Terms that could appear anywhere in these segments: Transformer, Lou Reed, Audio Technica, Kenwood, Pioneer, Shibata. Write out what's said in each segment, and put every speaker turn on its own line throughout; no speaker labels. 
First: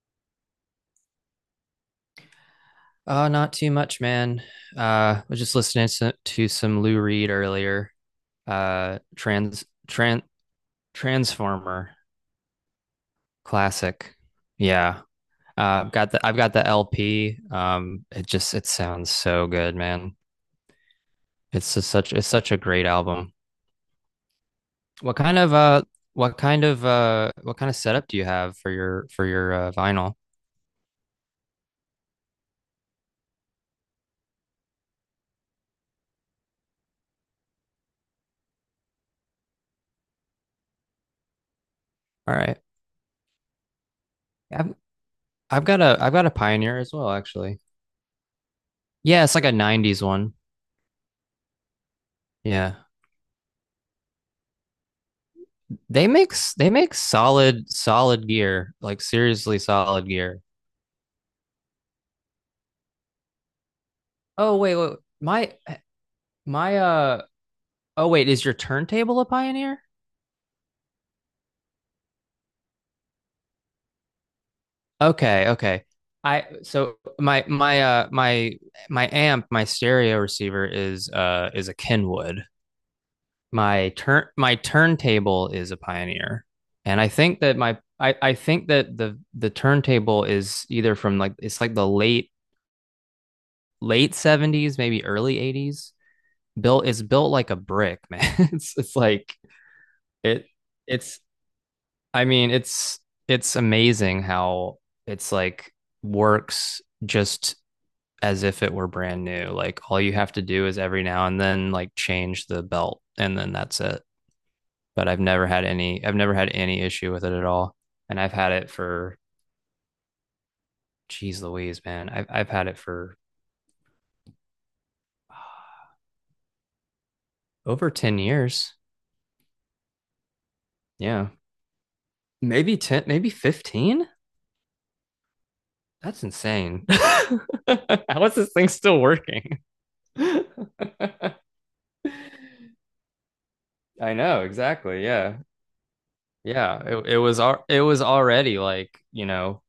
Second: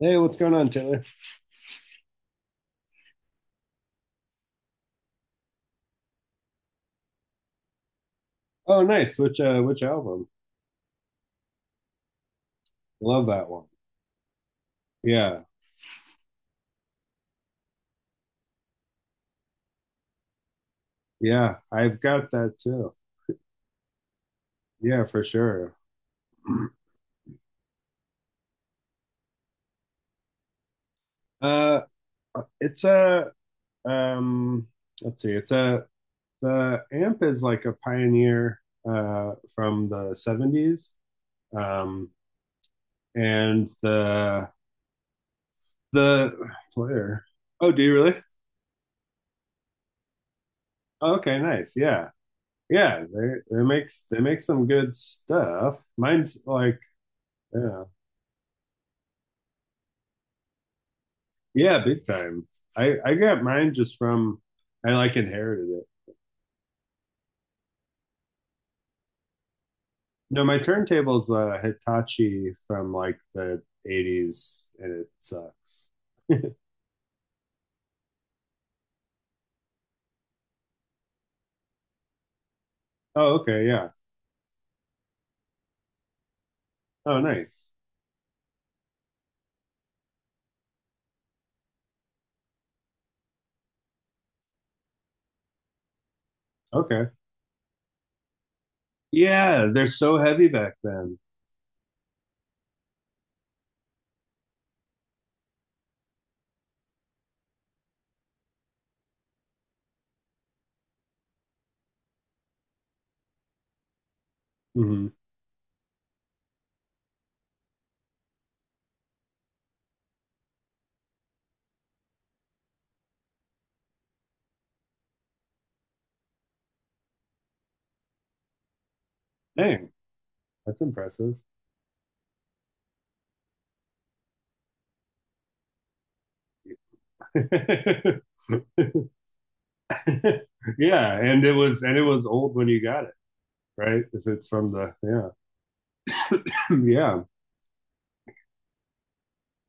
Hey, what's going on, Taylor?
Not too much, man. I was just listening to some Lou Reed earlier.
Oh,
Uh,
nice. Which uh
trans
which
trans
album?
Transformer
Love that one.
classic. Yeah.
Yeah.
I've got the LP. It just it sounds so good, man.
Yeah,
It's just
I've
such it's
got
such a
that
great
too.
album.
Yeah,
What
for
kind of
sure.
what kind of setup do you have for your vinyl?
Uh it's a um let's see. It's a the amp is like a pioneer from the '70s. Um
All right.
and
I've I've got a
the
Pioneer as well,
player.
actually.
Oh, do you really?
Yeah, it's like a 90s one.
Oh, okay, nice. Yeah.
Yeah.
Yeah, they make some good stuff.
They make
Mine's like
solid
yeah.
gear, like seriously solid gear.
Yeah, big time. I got mine just from,
Oh wait,
I
wait,
like
my
inherited it.
my uh oh wait, is your turntable a Pioneer?
No, my turntable's a Hitachi from like the '80s, and it
Okay, okay.
sucks.
I so my my My amp, my stereo receiver is a Kenwood.
Oh, okay, yeah.
My turntable is a Pioneer. And I
Oh,
think that
nice.
my I think that the turntable is either from like it's like the late late 70s, maybe early 80s. Built, it's
Okay.
built like a brick, man. It's like
Yeah, they're so
it
heavy back then.
it's I mean, it's amazing how it's like works just as if it were brand new. Like all you have to do is every now and then like change the belt and then that's it.
Hmm.
But I've never had any issue with it at all. And I've had it for geez Louise, man. I've had it for over 10 years.
Dang, that's
Yeah.
impressive.
Maybe 10, maybe 15. That's insane. How is this thing still working?
Yeah,
I
and it was old when you got it, right? If
know,
it's from the,
exactly.
yeah.
Yeah. Yeah. It
Yeah.
was it was already like, you know,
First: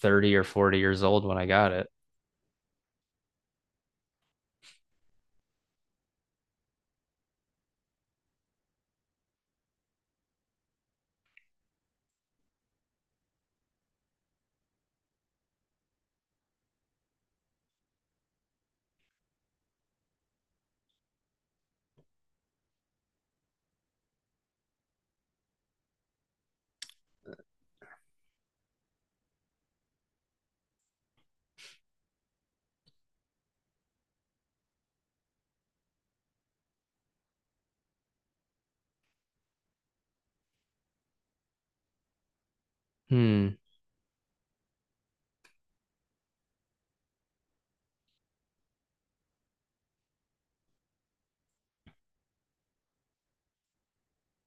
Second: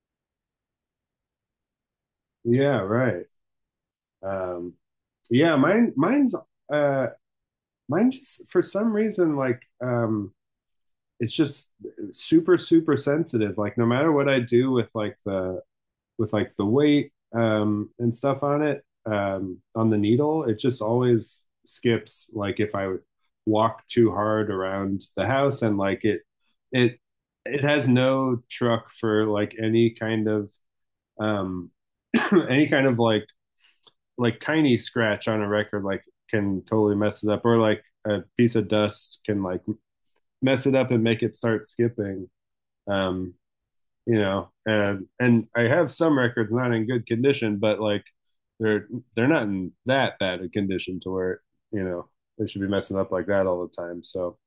30 or 40 years old when I got it.
Yeah, right. Um yeah, mine's uh Mine just, for some reason, like, it's just super, super sensitive. Like, no matter what I do with like the weight, and stuff on it, on the needle, it just always skips. Like, if I walk too hard around the house, and like it, it, it has no truck for like any kind of, um, any kind of like tiny scratch on a record, like can totally mess it up, or like a piece of dust can like mess it up and make it start skipping. Um,
Hmm.
and I have some records not in good condition, but like they're they're not in that bad a condition to where, you know they should be messing up like that all the time. So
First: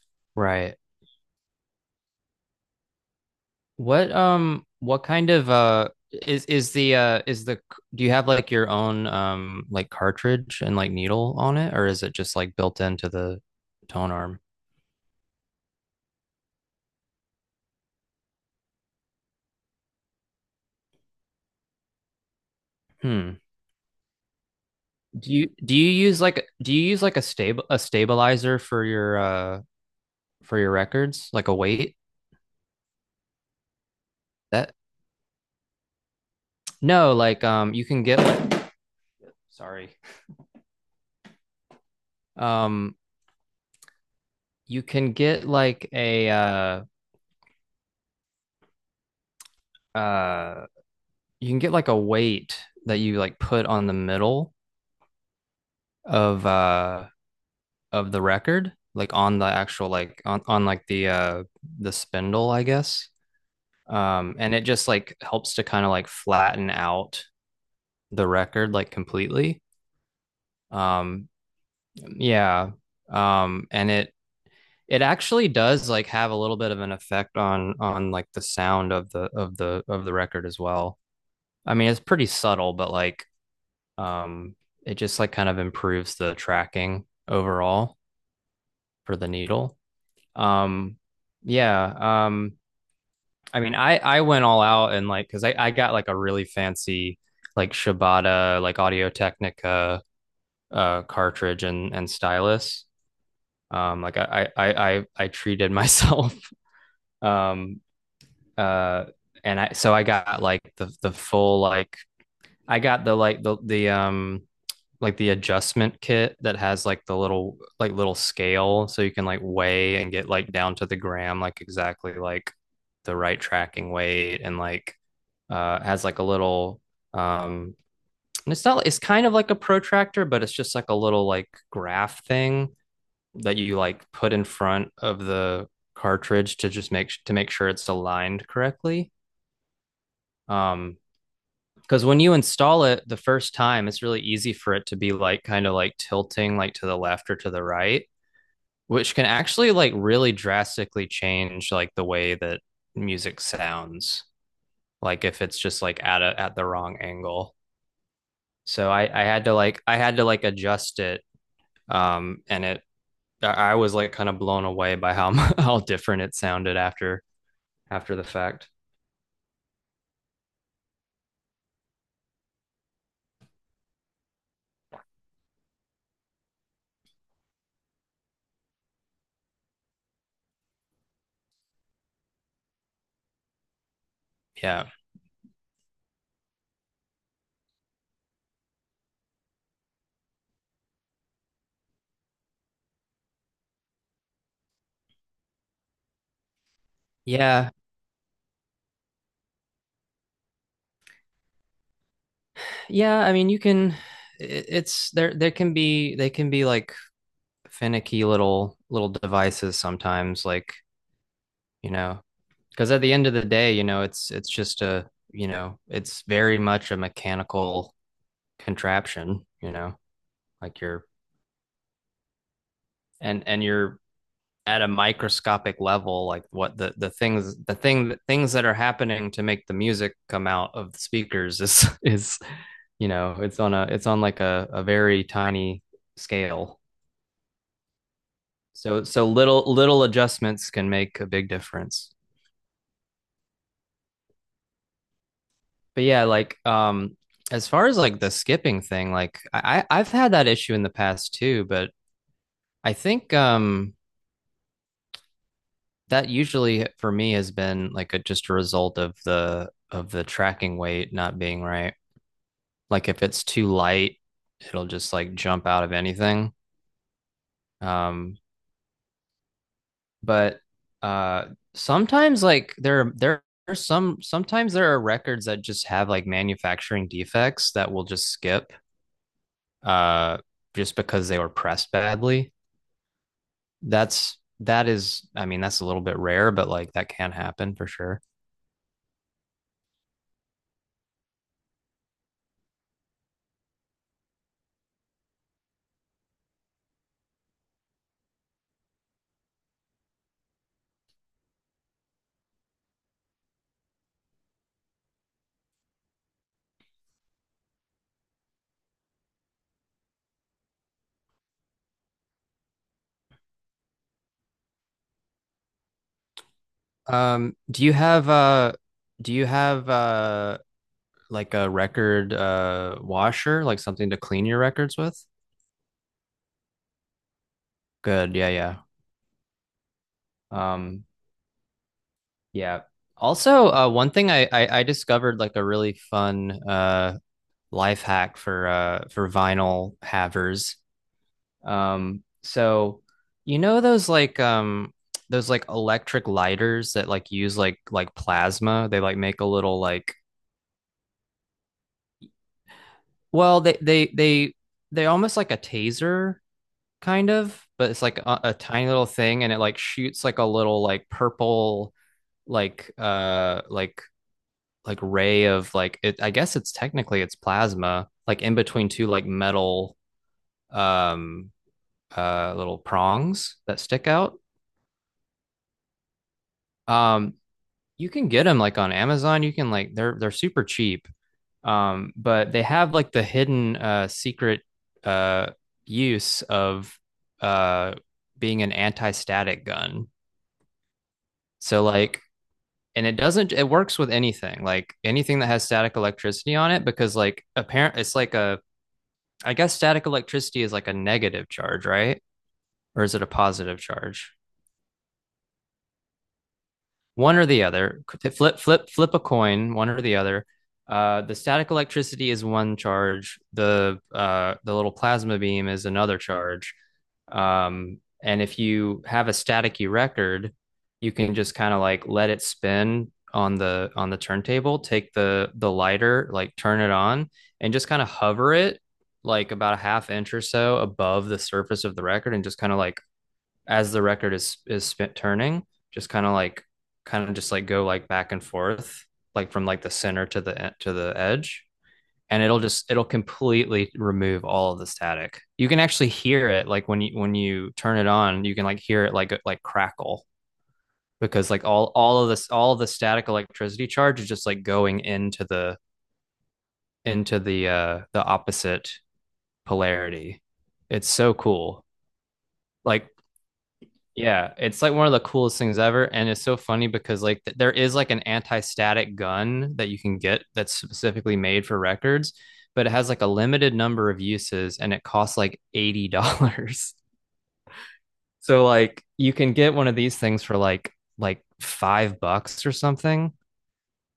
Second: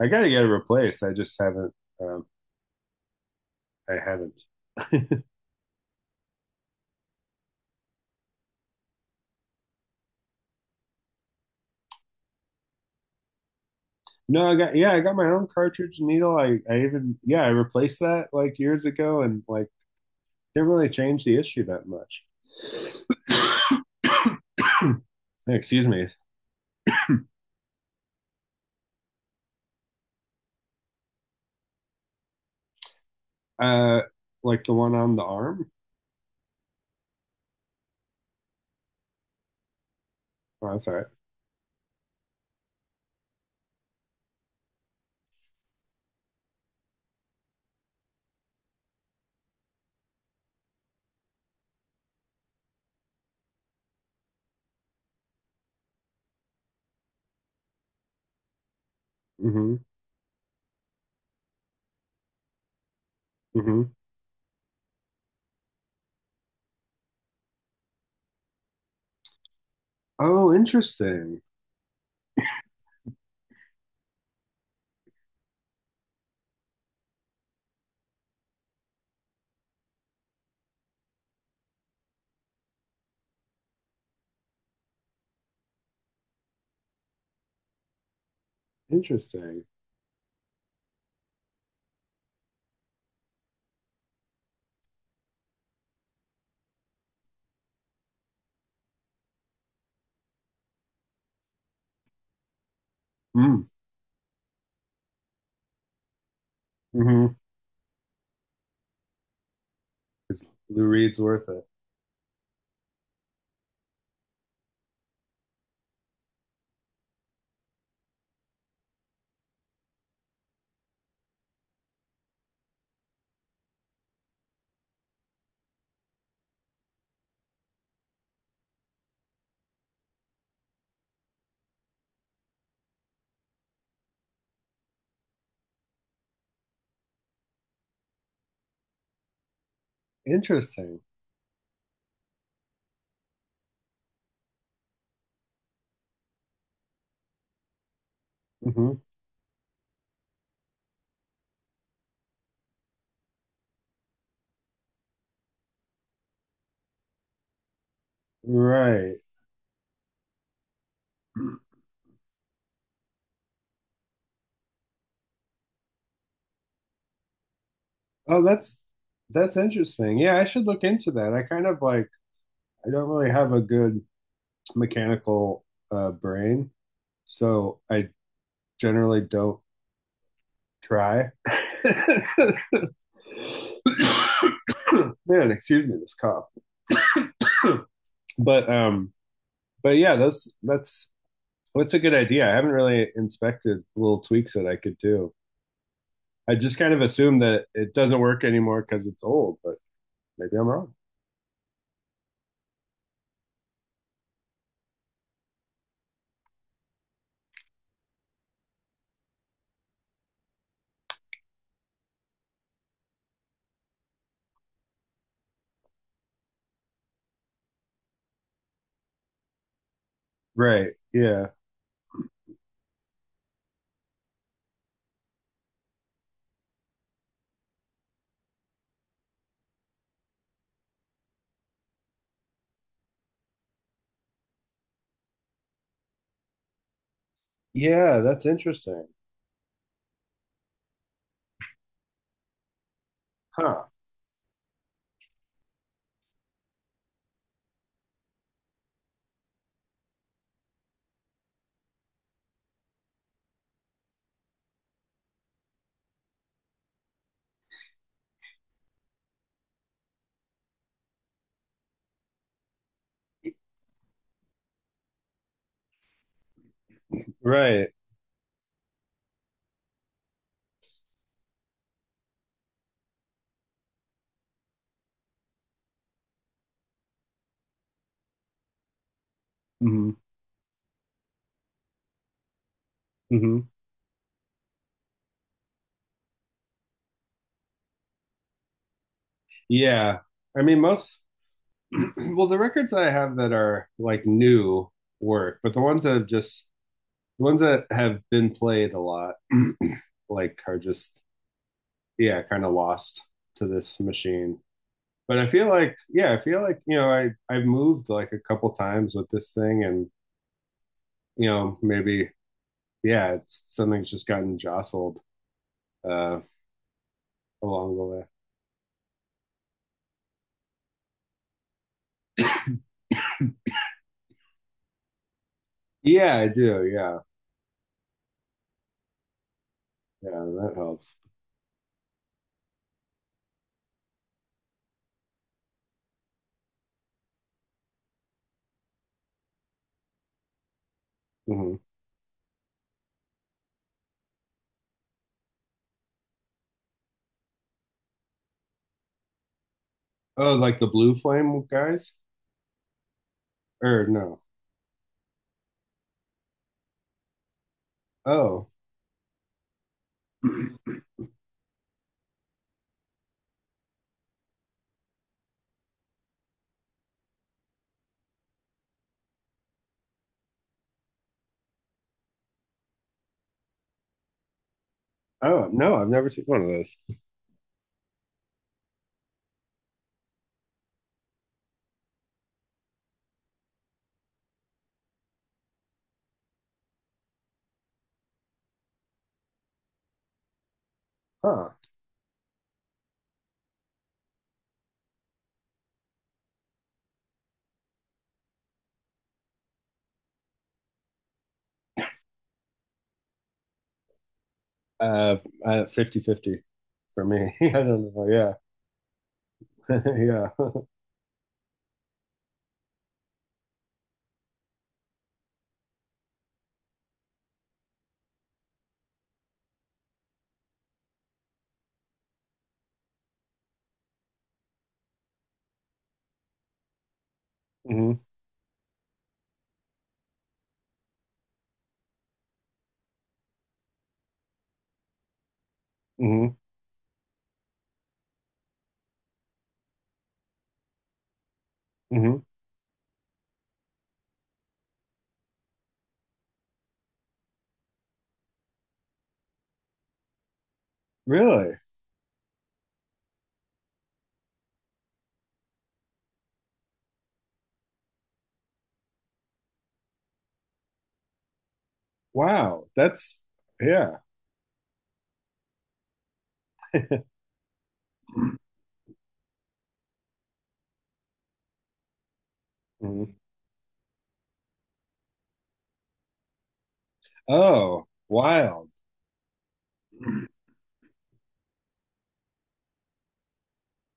I gotta get it
Right.
replaced. I just haven't. Um, I haven't.
What kind of is the do you have like your own like cartridge and like needle on it, or is it just like built into the tone arm?
no, I got, yeah, I got my own cartridge and needle. I even, yeah, I replaced that like years ago, and like didn't really change the issue that much.
Hmm.
Hey,
Do
excuse
you
me.
use like a stable a stabilizer for your records, like a weight
Uh, like the
that
one on the arm.
no like you can get like sorry
Oh, that's all right.
um you can get like a uh you can get like a weight that you like put on the middle of uh of the record, like on the
Mm-hmm.
actual, like on like the spindle, I guess.
Hmm.
And it just like helps to kind of like flatten out the record like completely.
Oh,
Um,
interesting.
yeah. And it It actually does like have a little bit of an effect on like the sound of the of the record as well. I mean, it's pretty subtle, but like um it just like kind of improves the tracking overall for the
Interesting.
needle. Um yeah, um I mean, I went all out and like cuz I got like a really fancy like Shibata, like Audio Technica cartridge and stylus.
Mm.
Like I treated myself.
Hmm.
Um, uh, and I, so I got
It's
like
Lou
the
Reed's worth
full,
it.
like I got the, like the adjustment kit that has like the little, like little scale. So you can like weigh and get like down to the gram, like exactly like the right tracking weight, and like, has like a little, um, and it's not, it's kind of like a protractor, but it's just like a little like graph thing that you like put in front of the cartridge to just make sure it's aligned correctly. Um,
Interesting.
because when you install it the first time, it's really easy for it to be like kind of like tilting like to the left or to the right,
Hmm.
which can actually like really drastically change like the way that music sounds. Like if it's just like at a at the wrong angle. So
Right.
I had to like adjust it. And it I was like kind of blown away by how how different it sounded after the
Oh,
fact.
that's that's interesting. Yeah, I should look into that. I kind of like, I don't really have a good mechanical brain, so I generally don't try.
Yeah.
Man, excuse me, this cough. But um, but yeah, that's what's a good idea? I haven't really inspected little tweaks that I could do. I just kind of assume that
Yeah.
it doesn't work anymore because it's old, but maybe I'm wrong.
Yeah. I mean, you can, there can be, they can be like finicky little, little devices sometimes, like, you know, because at the end of the day, you know, it's just a, you know, it's very much a mechanical contraption, you know, like
Right.
you're,
Yeah.
and you're at a microscopic level, like what the things that are happening to make the music come out of the speakers is, you know, it's on a it's on like a very tiny scale.
Yeah, that's
So
interesting.
so little little adjustments can make a big difference.
Huh.
But yeah, like as far as like the skipping thing, like have had that issue in the past too, but I think that usually for me has been like a just a result of the tracking weight not being right. Like if it's too light, it'll just like jump out of anything.
Right.
Um but uh sometimes like there are some sometimes there are records that just have like manufacturing defects that will just skip
Hmm.
uh just because they were pressed badly.
Hmm.
That is, I mean, that's a little bit rare, but like that can happen for sure.
Yeah. I mean, most, well, the records I have that are like new work, but the ones that have just, the ones that have been played a lot, like are just, yeah, kind of lost to this machine. But I feel like, yeah, I feel like, you know, I I've moved like a couple times with this thing and, you know, maybe, yeah, it's something's just gotten jostled uh
Um do you
along the way.
have uh do you have like a record washer, like something to clean your records with?
Yeah, I do. Yeah.
Good. Yeah, yeah.
Yeah, that
Um
helps.
Yeah. Also, one thing I discovered like a really fun life hack for vinyl havers.
Hmm.
So you know those like electric lighters that like use like plasma. They like make a little like
Oh, like the blue flame guys?
well they
Or
they
no.
they they almost like a taser kind of, but it's like a
Oh.
tiny little thing, and it like shoots like a little like purple like like ray of like it, I guess it's technically it's plasma, like in between two like metal um little prongs that stick out.
Oh, no, I've never seen one of those.
Um, you can get them like on Amazon. You can like they're super cheap. But they have like the hidden secret uh use of uh being an anti-static gun.
Huh.
So like and it doesn't it works with anything, like anything that has static electricity on it because like apparent it's like a I guess static electricity is like a negative charge, right? Or is it a positive charge?
Uh, 50 fifty for
One or
me.
the
I
other.
don't know. Yeah.
Flip, flip, flip a coin, one or the other.
Yeah.
The static electricity is one charge. The little plasma beam is another charge. And if you have a staticky record, you can just kind of like let it spin on the turntable. Take the lighter, like turn it on, and just kind of
hmm.
hover it like about a half inch or so above the surface of the record, and just kind of like as the record is turning, just kind of
Hmm.
like kind of just like go like back and forth, like from like the center to the to the edge,
Hmm.
and it'll just it'll completely remove all of the static. You can actually hear it like when you turn it on, you can like hear it like crackle because like
Really?
all of the static electricity charge is just like going into the the opposite polarity. It's so cool.
Wow.
Like
That's, yeah.
yeah, it's like one of the coolest things ever, and it's so funny because like there is like an anti-static gun that you can get that's specifically made for records, but it has like a
Mhm.
limited number of uses and it costs like $80.
Oh,
So
wild.
like you can get one of these things for like $5 or something,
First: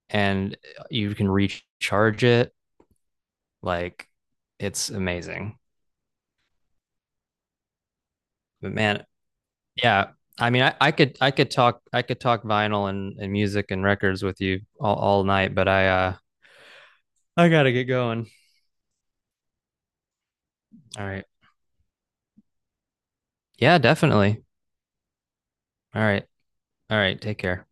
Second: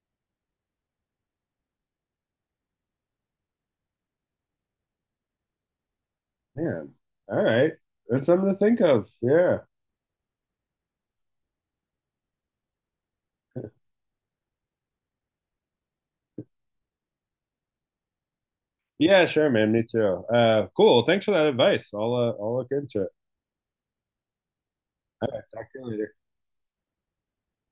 and you can recharge it. Like it's amazing.
Man. All right. That's something to
But
think
man,
of. Yeah.
yeah. I mean, I could talk vinyl and music and records with you all night, but I gotta get going.
Yeah, sure, man. Me too. Cool.
All right.
Thanks for that advice. I'll look into it.
Yeah, definitely.
All right. Talk to you
All
later.
right. All right. Take care.